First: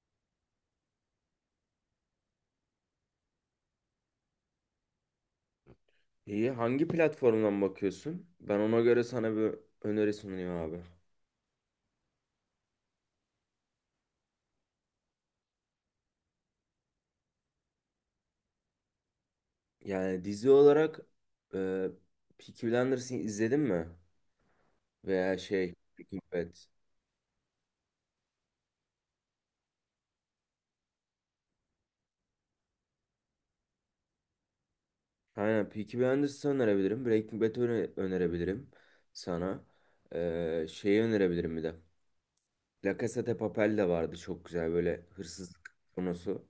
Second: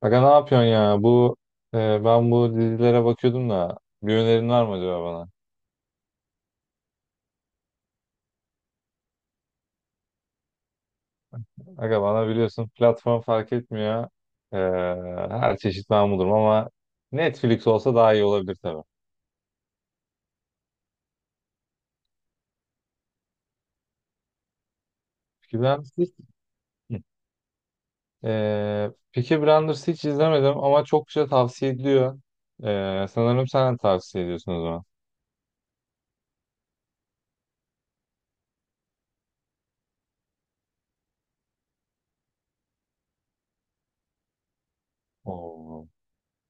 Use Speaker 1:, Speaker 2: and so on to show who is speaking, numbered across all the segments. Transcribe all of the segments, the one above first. Speaker 1: Aga ne yapıyorsun ya? Bu e, ben bu dizilere bakıyordum da bir önerin var mı acaba bana?
Speaker 2: İyi. Hangi platformdan bakıyorsun? Ben ona göre sana bir öneri sunuyorum abi.
Speaker 1: Aga bana biliyorsun platform fark etmiyor. E, her çeşit ben bulurum ama Netflix olsa daha iyi olabilir tabii.
Speaker 2: Yani dizi olarak e, Peaky Blinders'ı izledin mi? Veya
Speaker 1: Peaky
Speaker 2: şey
Speaker 1: Blinders hiç,
Speaker 2: Breaking Bad.
Speaker 1: Peaky Blinders hiç izlemedim ama çok güzel tavsiye ediliyor. Sanırım sen de tavsiye ediyorsun o zaman.
Speaker 2: Aynen Peaky Blinders'ı önerebilirim. Breaking Bad'ı önerebilirim sana. Şeyi önerebilirim bir de. La Casa de Papel de vardı, çok güzel böyle hırsızlık
Speaker 1: Oo.
Speaker 2: konusu.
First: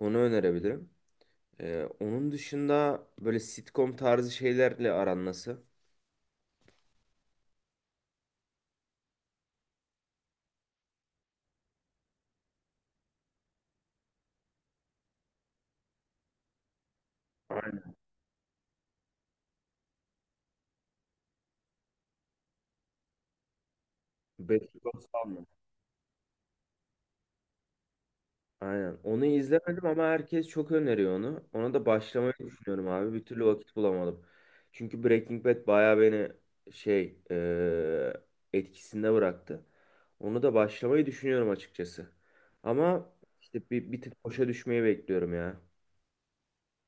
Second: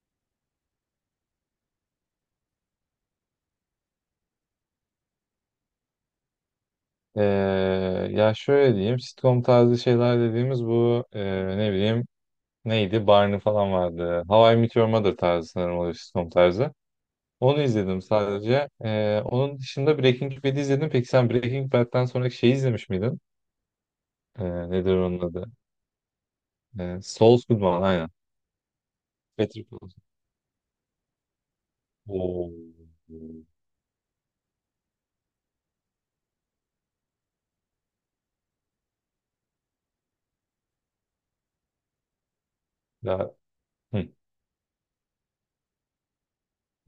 Speaker 2: Onu önerebilirim. Onun dışında böyle sitcom tarzı şeylerle aran nasıl?
Speaker 1: E, ya şöyle diyeyim, sitcom tarzı şeyler dediğimiz ne bileyim. Neydi? Barney falan vardı. How I Met Your Mother tarzı, sanırım o da sitcom tarzı. Onu
Speaker 2: Aynen.
Speaker 1: izledim sadece. Onun dışında Breaking Bad'i izledim. Peki sen Breaking Bad'den sonraki şeyi izlemiş miydin? Ee,
Speaker 2: Better
Speaker 1: nedir
Speaker 2: Call
Speaker 1: onun
Speaker 2: Saul mu?
Speaker 1: adı? Saul Goodman, aynen.
Speaker 2: Aynen. Onu
Speaker 1: Patrick
Speaker 2: izlemedim
Speaker 1: Wilson.
Speaker 2: ama herkes çok öneriyor onu. Ona da başlamayı
Speaker 1: Oo.
Speaker 2: düşünüyorum abi. Bir türlü vakit bulamadım. Çünkü Breaking Bad bayağı beni şey eee, etkisinde bıraktı. Onu da başlamayı düşünüyorum açıkçası. Ama
Speaker 1: Ya,
Speaker 2: işte bir
Speaker 1: hı.
Speaker 2: tık boşa düşmeyi bekliyorum ya.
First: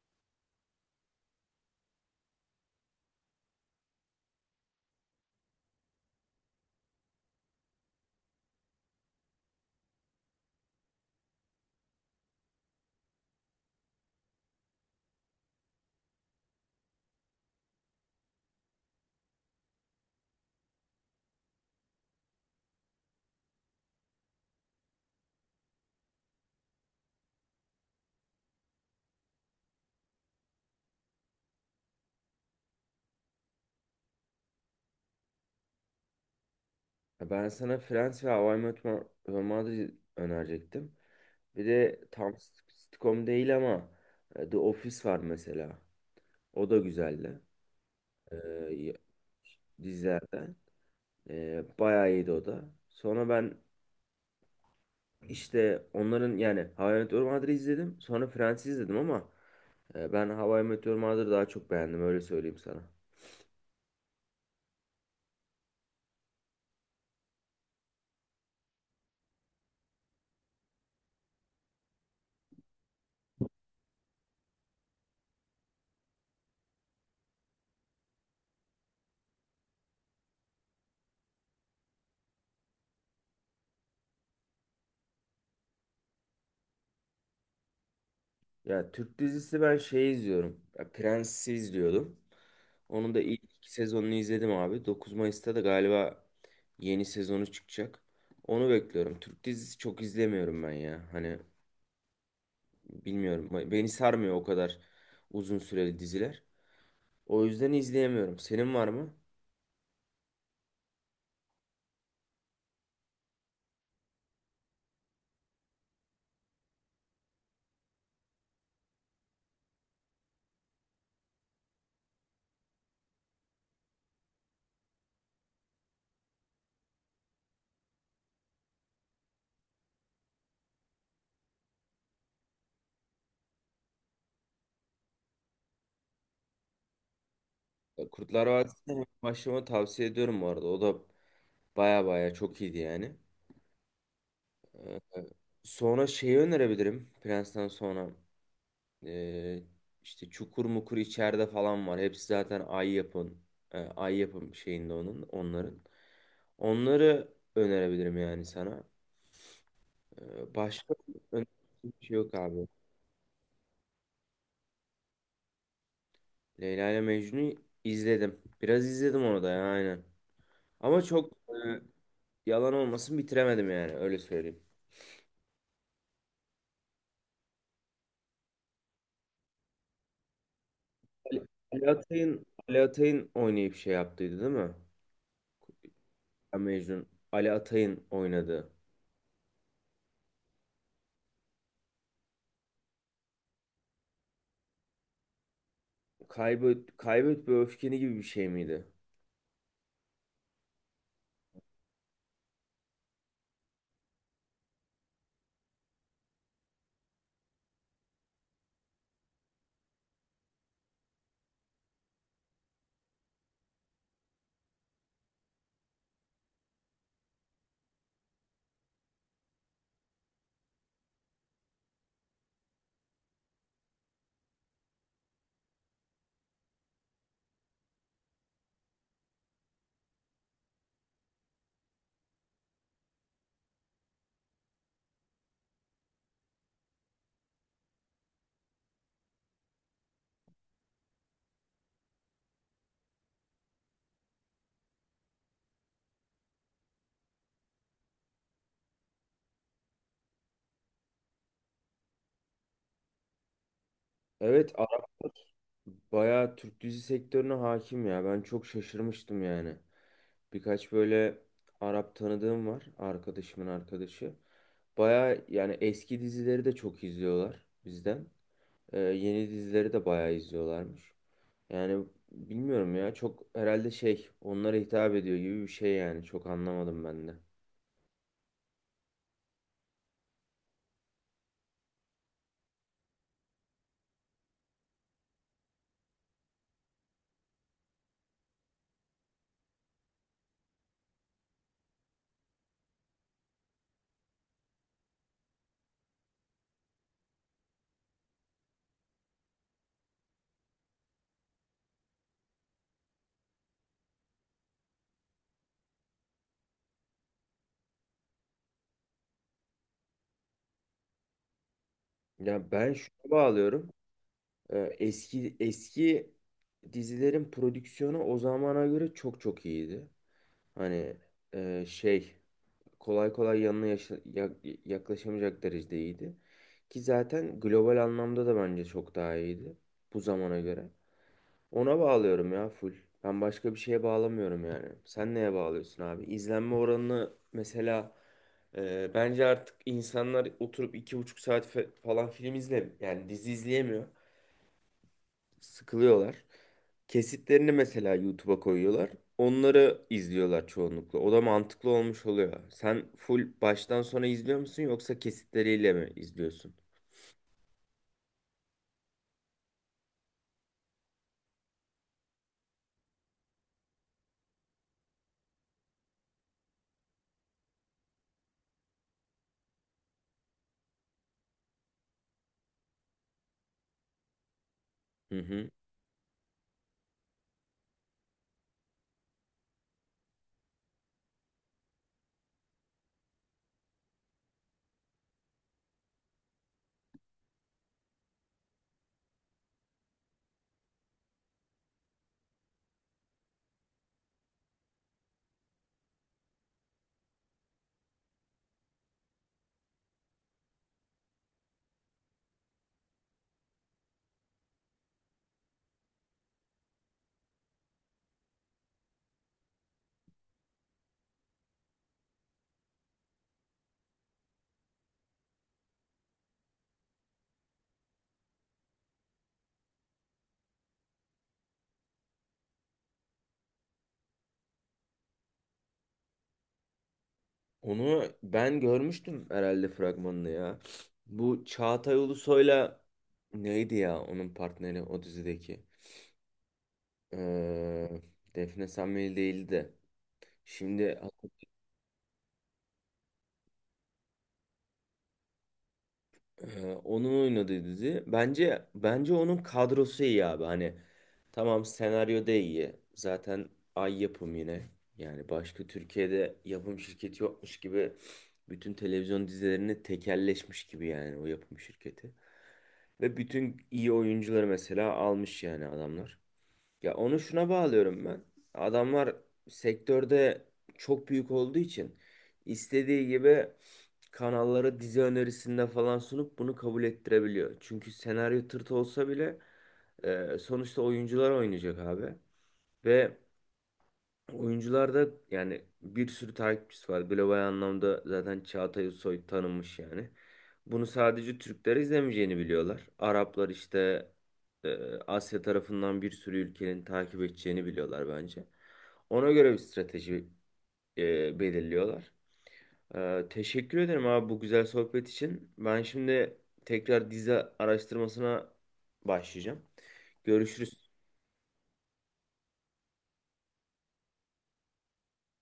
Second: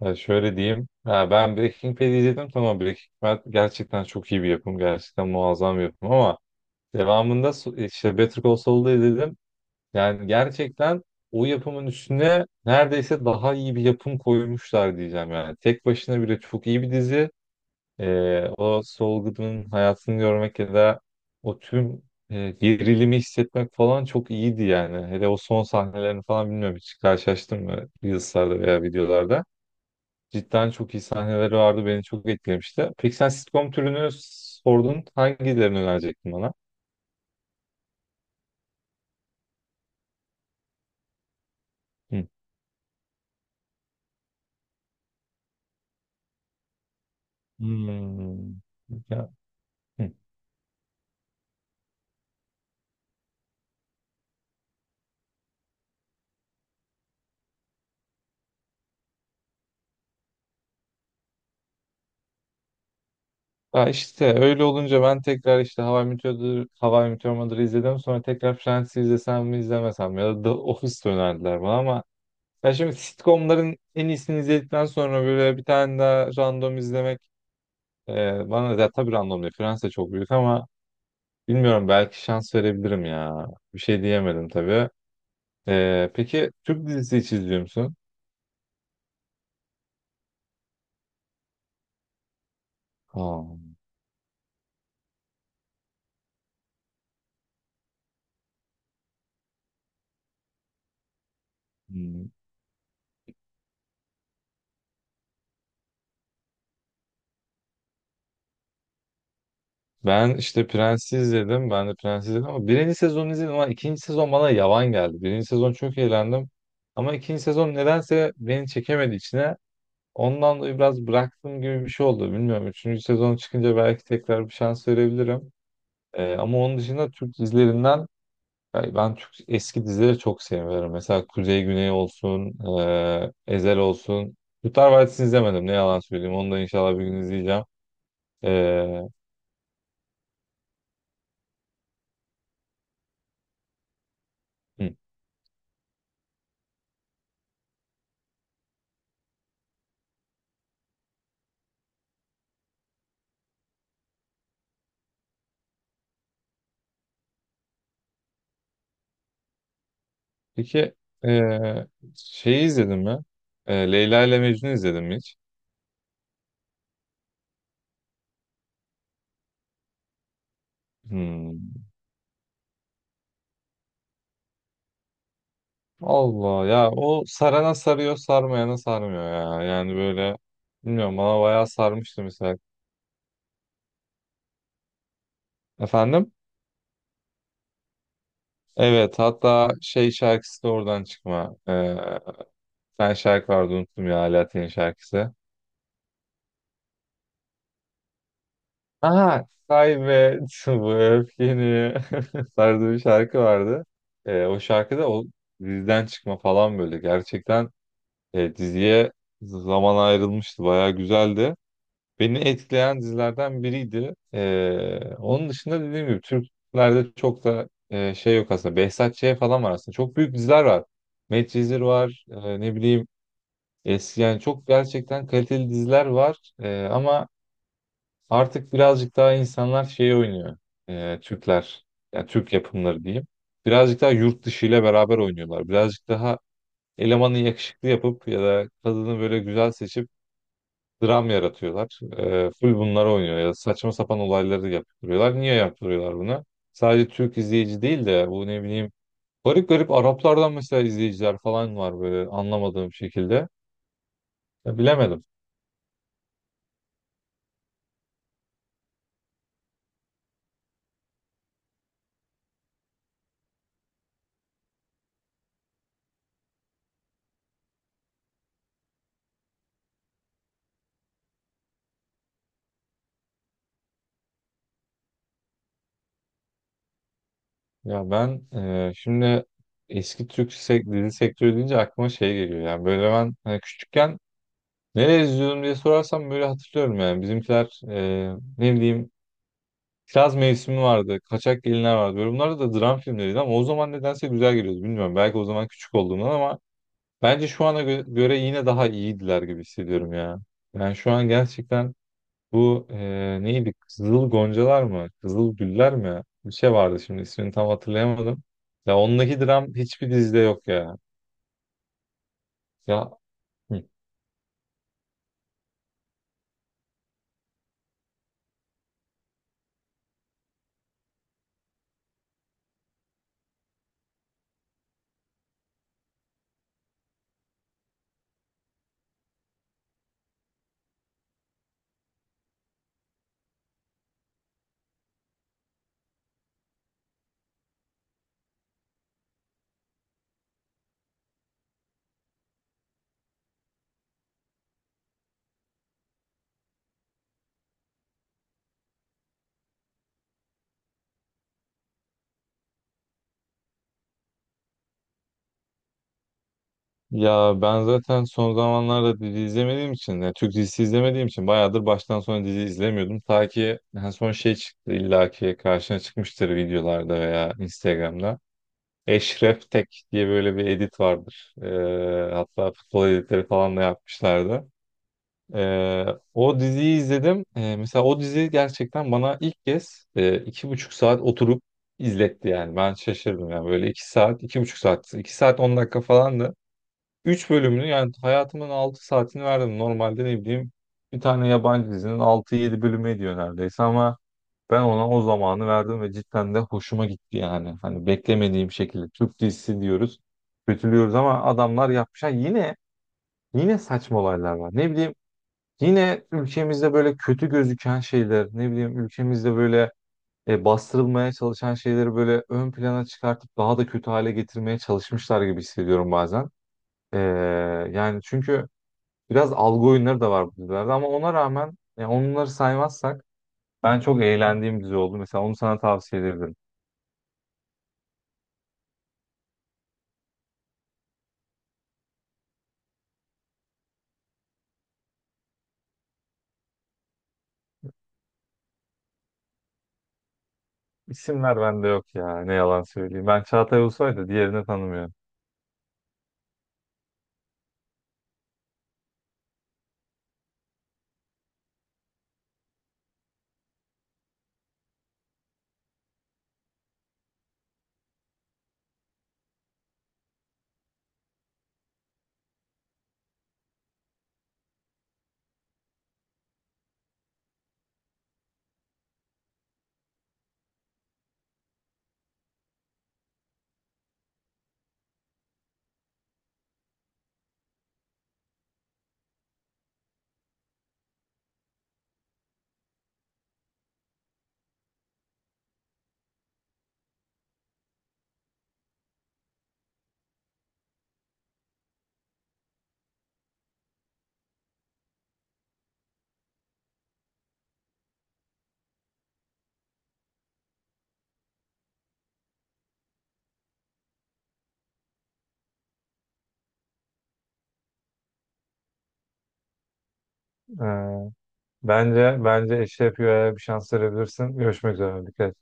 Speaker 1: Ya şöyle diyeyim. Ha, ben Breaking Bad'i izledim. Tamam, Breaking Bad gerçekten çok iyi bir yapım. Gerçekten muazzam bir yapım, ama devamında işte Better Call Saul'da izledim. Yani gerçekten o yapımın üstüne neredeyse daha iyi bir yapım koymuşlar diyeceğim yani. Tek başına bile çok iyi bir dizi. O Saul Goodman'ın hayatını görmek ya da o tüm gerilimi hissetmek falan çok iyiydi yani. Hele o son sahnelerini falan, bilmiyorum, hiç karşılaştın mı Reels'larda veya videolarda? Cidden çok iyi sahneleri vardı, beni çok etkilemişti. Peki sen sitcom türünü sordun, hangilerini önerecektin bana?
Speaker 2: Ya ben sana Friends ve How I Met Your Mother'ı önerecektim. Bir de
Speaker 1: Hı.
Speaker 2: tam sitcom değil ama The Office var mesela. O da güzeldi.
Speaker 1: Hmm.
Speaker 2: Eee
Speaker 1: Ya. Hı.
Speaker 2: dizilerden. Bayağı iyiydi o da. Sonra ben işte onların, yani How I Met Your Mother'ı izledim. Sonra Friends'i izledim ama ben How I Met Your Mother'ı daha çok beğendim, öyle söyleyeyim sana.
Speaker 1: Ya işte öyle olunca ben tekrar işte How I Met Your Mother'ı izledim. Sonra tekrar Friends'i izlesem mi izlemesem mi? Ya da The Office önerdiler bana ama ya, şimdi sitcomların en iyisini izledikten sonra böyle bir tane daha random izlemek bana da, tabii random değil. Friends de çok büyük ama bilmiyorum, belki şans verebilirim ya. Bir şey diyemedim tabii. Peki Türk dizisi hiç izliyor musun?
Speaker 2: Ya Türk dizisi ben şey izliyorum. Ya Prens'i izliyordum. Onun da
Speaker 1: Aa.
Speaker 2: ilk iki sezonunu izledim abi. 9 Mayıs'ta da galiba yeni sezonu çıkacak. Onu bekliyorum. Türk dizisi çok izlemiyorum ben ya. Hani bilmiyorum. Beni sarmıyor o kadar uzun süreli diziler. O yüzden izleyemiyorum. Senin var mı?
Speaker 1: Ben işte Prens'i izledim. Ben de Prens'i izledim ama birinci sezonu izledim, ama ikinci sezon bana yavan geldi. Birinci sezon çok eğlendim. Ama ikinci sezon nedense beni çekemedi içine. Ondan dolayı biraz bıraktım gibi bir şey oldu. Bilmiyorum, üçüncü sezon çıkınca belki tekrar bir şans verebilirim. Ama onun dışında Türk dizilerinden, yani ben Türk eski dizileri çok seviyorum. Mesela Kuzey Güney olsun, Ezel olsun. Kurtlar Vadisi'ni izlemedim, ne yalan söyleyeyim. Onu da inşallah bir gün izleyeceğim.
Speaker 2: Kurtlar Vadisi'ne
Speaker 1: Ee,
Speaker 2: ilk başlamanı tavsiye ediyorum bu arada. O da baya baya çok iyiydi yani.
Speaker 1: hı.
Speaker 2: Ee, Sonra şeyi önerebilirim. Prens'ten sonra ee, işte Çukur Mukur içeride falan var. Hepsi zaten Ay yapın. Ay yapım şeyinde onların. Onları önerebilirim yani sana. Başka
Speaker 1: Peki
Speaker 2: önerebileceğim
Speaker 1: eee,
Speaker 2: bir şey yok
Speaker 1: şeyi
Speaker 2: abi.
Speaker 1: izledin mi? Leyla ile Mecnun izledin mi hiç?
Speaker 2: Leyla ile Mecnun'u izledim. Biraz izledim onu da ya, aynen. Ama çok
Speaker 1: Hmm.
Speaker 2: yalan olmasın bitiremedim yani, öyle söyleyeyim.
Speaker 1: Allah ya, o sarana sarıyor, sarmayana sarmıyor ya. Yani böyle, bilmiyorum,
Speaker 2: Ali
Speaker 1: bana bayağı
Speaker 2: Ali
Speaker 1: sarmıştı
Speaker 2: Atay'ın
Speaker 1: mesela.
Speaker 2: Ali Atay'ın oynayıp şey yaptıydı değil mi?
Speaker 1: Efendim?
Speaker 2: Ya Mecnun. Ali Atay'ın oynadı.
Speaker 1: Evet, hatta şey, şarkısı da oradan çıkma. Ben, şarkı vardı, unuttum ya, Alaaddin'in şarkısı.
Speaker 2: Kaybet, kaybet ve öfkeni gibi bir şey miydi?
Speaker 1: Aha, kaybet bu öfkeni tarzı bir şarkı vardı. O şarkı o dizden çıkma falan, böyle gerçekten diziye zaman ayrılmıştı. Bayağı güzeldi. Beni etkileyen dizilerden biriydi. Onun dışında, dediğim gibi, Türklerde çok da şey yok aslında. Behzat Ç. falan var aslında. Çok büyük diziler var. Medcezir var. Ne bileyim, eski, yani çok gerçekten kaliteli diziler var. Ama artık birazcık daha insanlar şey oynuyor. Türkler. Yani Türk yapımları diyeyim. Birazcık daha yurt dışı ile beraber oynuyorlar. Birazcık daha elemanı yakışıklı yapıp ya da kadını böyle güzel seçip dram yaratıyorlar. Full bunları oynuyor ya da saçma sapan olayları yaptırıyorlar. Niye yaptırıyorlar bunu? Sadece Türk izleyici değil de bu, ne bileyim, garip garip Araplardan mesela izleyiciler falan var böyle, anlamadığım şekilde.
Speaker 2: Evet,
Speaker 1: Ya, bilemedim.
Speaker 2: Araplar bayağı Türk dizi sektörüne hakim ya. Ben çok şaşırmıştım yani. Birkaç böyle Arap tanıdığım var. Arkadaşımın arkadaşı. Bayağı yani eski dizileri de çok izliyorlar bizden. Yeni dizileri de bayağı izliyorlarmış. Yani bilmiyorum ya, çok herhalde şey onlara hitap ediyor gibi bir şey, yani çok anlamadım ben de.
Speaker 1: Ya ben şimdi eski Türk sek dizi sektörü deyince aklıma şey geliyor. Yani böyle, ben hani küçükken nereye izliyordum diye sorarsam böyle hatırlıyorum yani. Bizimkiler, ne bileyim, Kiraz Mevsimi vardı. Kaçak Gelinler vardı. Böyle, bunlar da dram filmleriydi ama o zaman nedense güzel geliyordu. Bilmiyorum, belki o zaman küçük olduğumdan, ama bence şu ana göre yine daha iyiydiler gibi hissediyorum ya. Yani şu an gerçekten, bu neydi? Kızıl Goncalar mı? Kızıl Güller mi? Bir şey vardı, şimdi ismini tam hatırlayamadım. Ya ondaki dram hiçbir dizide yok ya.
Speaker 2: Ya ben
Speaker 1: Ya
Speaker 2: şuna bağlıyorum. Eski dizilerin prodüksiyonu o zamana göre çok çok iyiydi. Hani şey kolay kolay yanına yaklaşamayacak derecede iyiydi. Ki zaten global anlamda da bence çok daha iyiydi bu zamana göre. Ona bağlıyorum ya full. Ben başka bir şeye bağlamıyorum yani. Sen neye bağlıyorsun abi? İzlenme oranını mesela, bence artık insanlar oturup 2,5 saat falan film izle, yani dizi izleyemiyor. Sıkılıyorlar. Kesitlerini mesela YouTube'a koyuyorlar. Onları izliyorlar çoğunlukla. O da mantıklı olmuş oluyor. Sen full baştan sona izliyor musun, yoksa kesitleriyle mi izliyorsun?
Speaker 1: Ya ben zaten son zamanlarda dizi izlemediğim için, yani Türk dizisi izlemediğim için, bayağıdır baştan sona dizi izlemiyordum. Ta ki en son şey çıktı, illaki karşına çıkmıştır videolarda veya Instagram'da. Eşref Tek diye böyle bir edit vardır. Hatta futbol editleri falan da yapmışlardı.
Speaker 2: Hı hı.
Speaker 1: Ee, o diziyi izledim. Mesela o dizi gerçekten bana ilk kez 2,5 saat oturup izletti yani. Ben şaşırdım yani, böyle 2 saat, 2,5 saat, 2 saat 10 dakika falandı. 3 bölümünü, yani hayatımın 6 saatini verdim. Normalde, ne bileyim, bir tane yabancı dizinin 6-7 bölümü ediyor neredeyse, ama ben ona o zamanı verdim ve cidden de hoşuma gitti yani. Hani, beklemediğim şekilde, Türk dizisi diyoruz, kötülüyoruz ama adamlar yapmış. Ha, yine saçma olaylar var. Ne bileyim, yine ülkemizde böyle kötü gözüken şeyler, ne bileyim, ülkemizde böyle bastırılmaya çalışan şeyleri böyle ön plana çıkartıp daha da kötü hale getirmeye çalışmışlar gibi hissediyorum bazen. Ee, yani çünkü biraz algı oyunları da var bu dizilerde, ama ona rağmen, yani onları saymazsak, ben çok eğlendiğim dizi oldu. Mesela onu sana tavsiye ederim.
Speaker 2: Onu ben görmüştüm herhalde fragmanını ya. Bu Çağatay Ulusoy'la neydi ya onun partneri o dizideki? Ee, Defne Samveli değildi de. Şimdi
Speaker 1: İsimler bende yok ya, ne yalan söyleyeyim. Ben Çağatay Ulusoy da diğerini tanımıyorum.
Speaker 2: onun oynadığı dizi. Bence onun kadrosu iyi abi. Hani tamam, senaryo da iyi. Zaten Ay yapım yine. Yani başka Türkiye'de yapım şirketi yokmuş gibi, bütün televizyon dizilerini tekelleşmiş gibi yani o yapım şirketi. Ve bütün iyi oyuncuları mesela almış yani adamlar. Ya onu şuna bağlıyorum ben. Adamlar sektörde çok büyük olduğu için istediği gibi kanallara dizi önerisinde falan sunup bunu kabul ettirebiliyor. Çünkü senaryo tırtı olsa bile sonuçta oyuncular oynayacak abi. Ve oyuncularda yani bir sürü takipçisi var. Global anlamda zaten Çağatay Ulusoy tanınmış yani. Bunu sadece Türkler izlemeyeceğini biliyorlar. Araplar işte Asya tarafından bir sürü ülkenin takip edeceğini biliyorlar bence. Ona göre bir strateji belirliyorlar. Teşekkür ederim abi bu güzel sohbet için. Ben şimdi tekrar dizi araştırmasına başlayacağım. Görüşürüz.
Speaker 1: Ee, bence Eşref Rüya'ya bir şans verebilirsin. Görüşmek üzere. Dikkat et.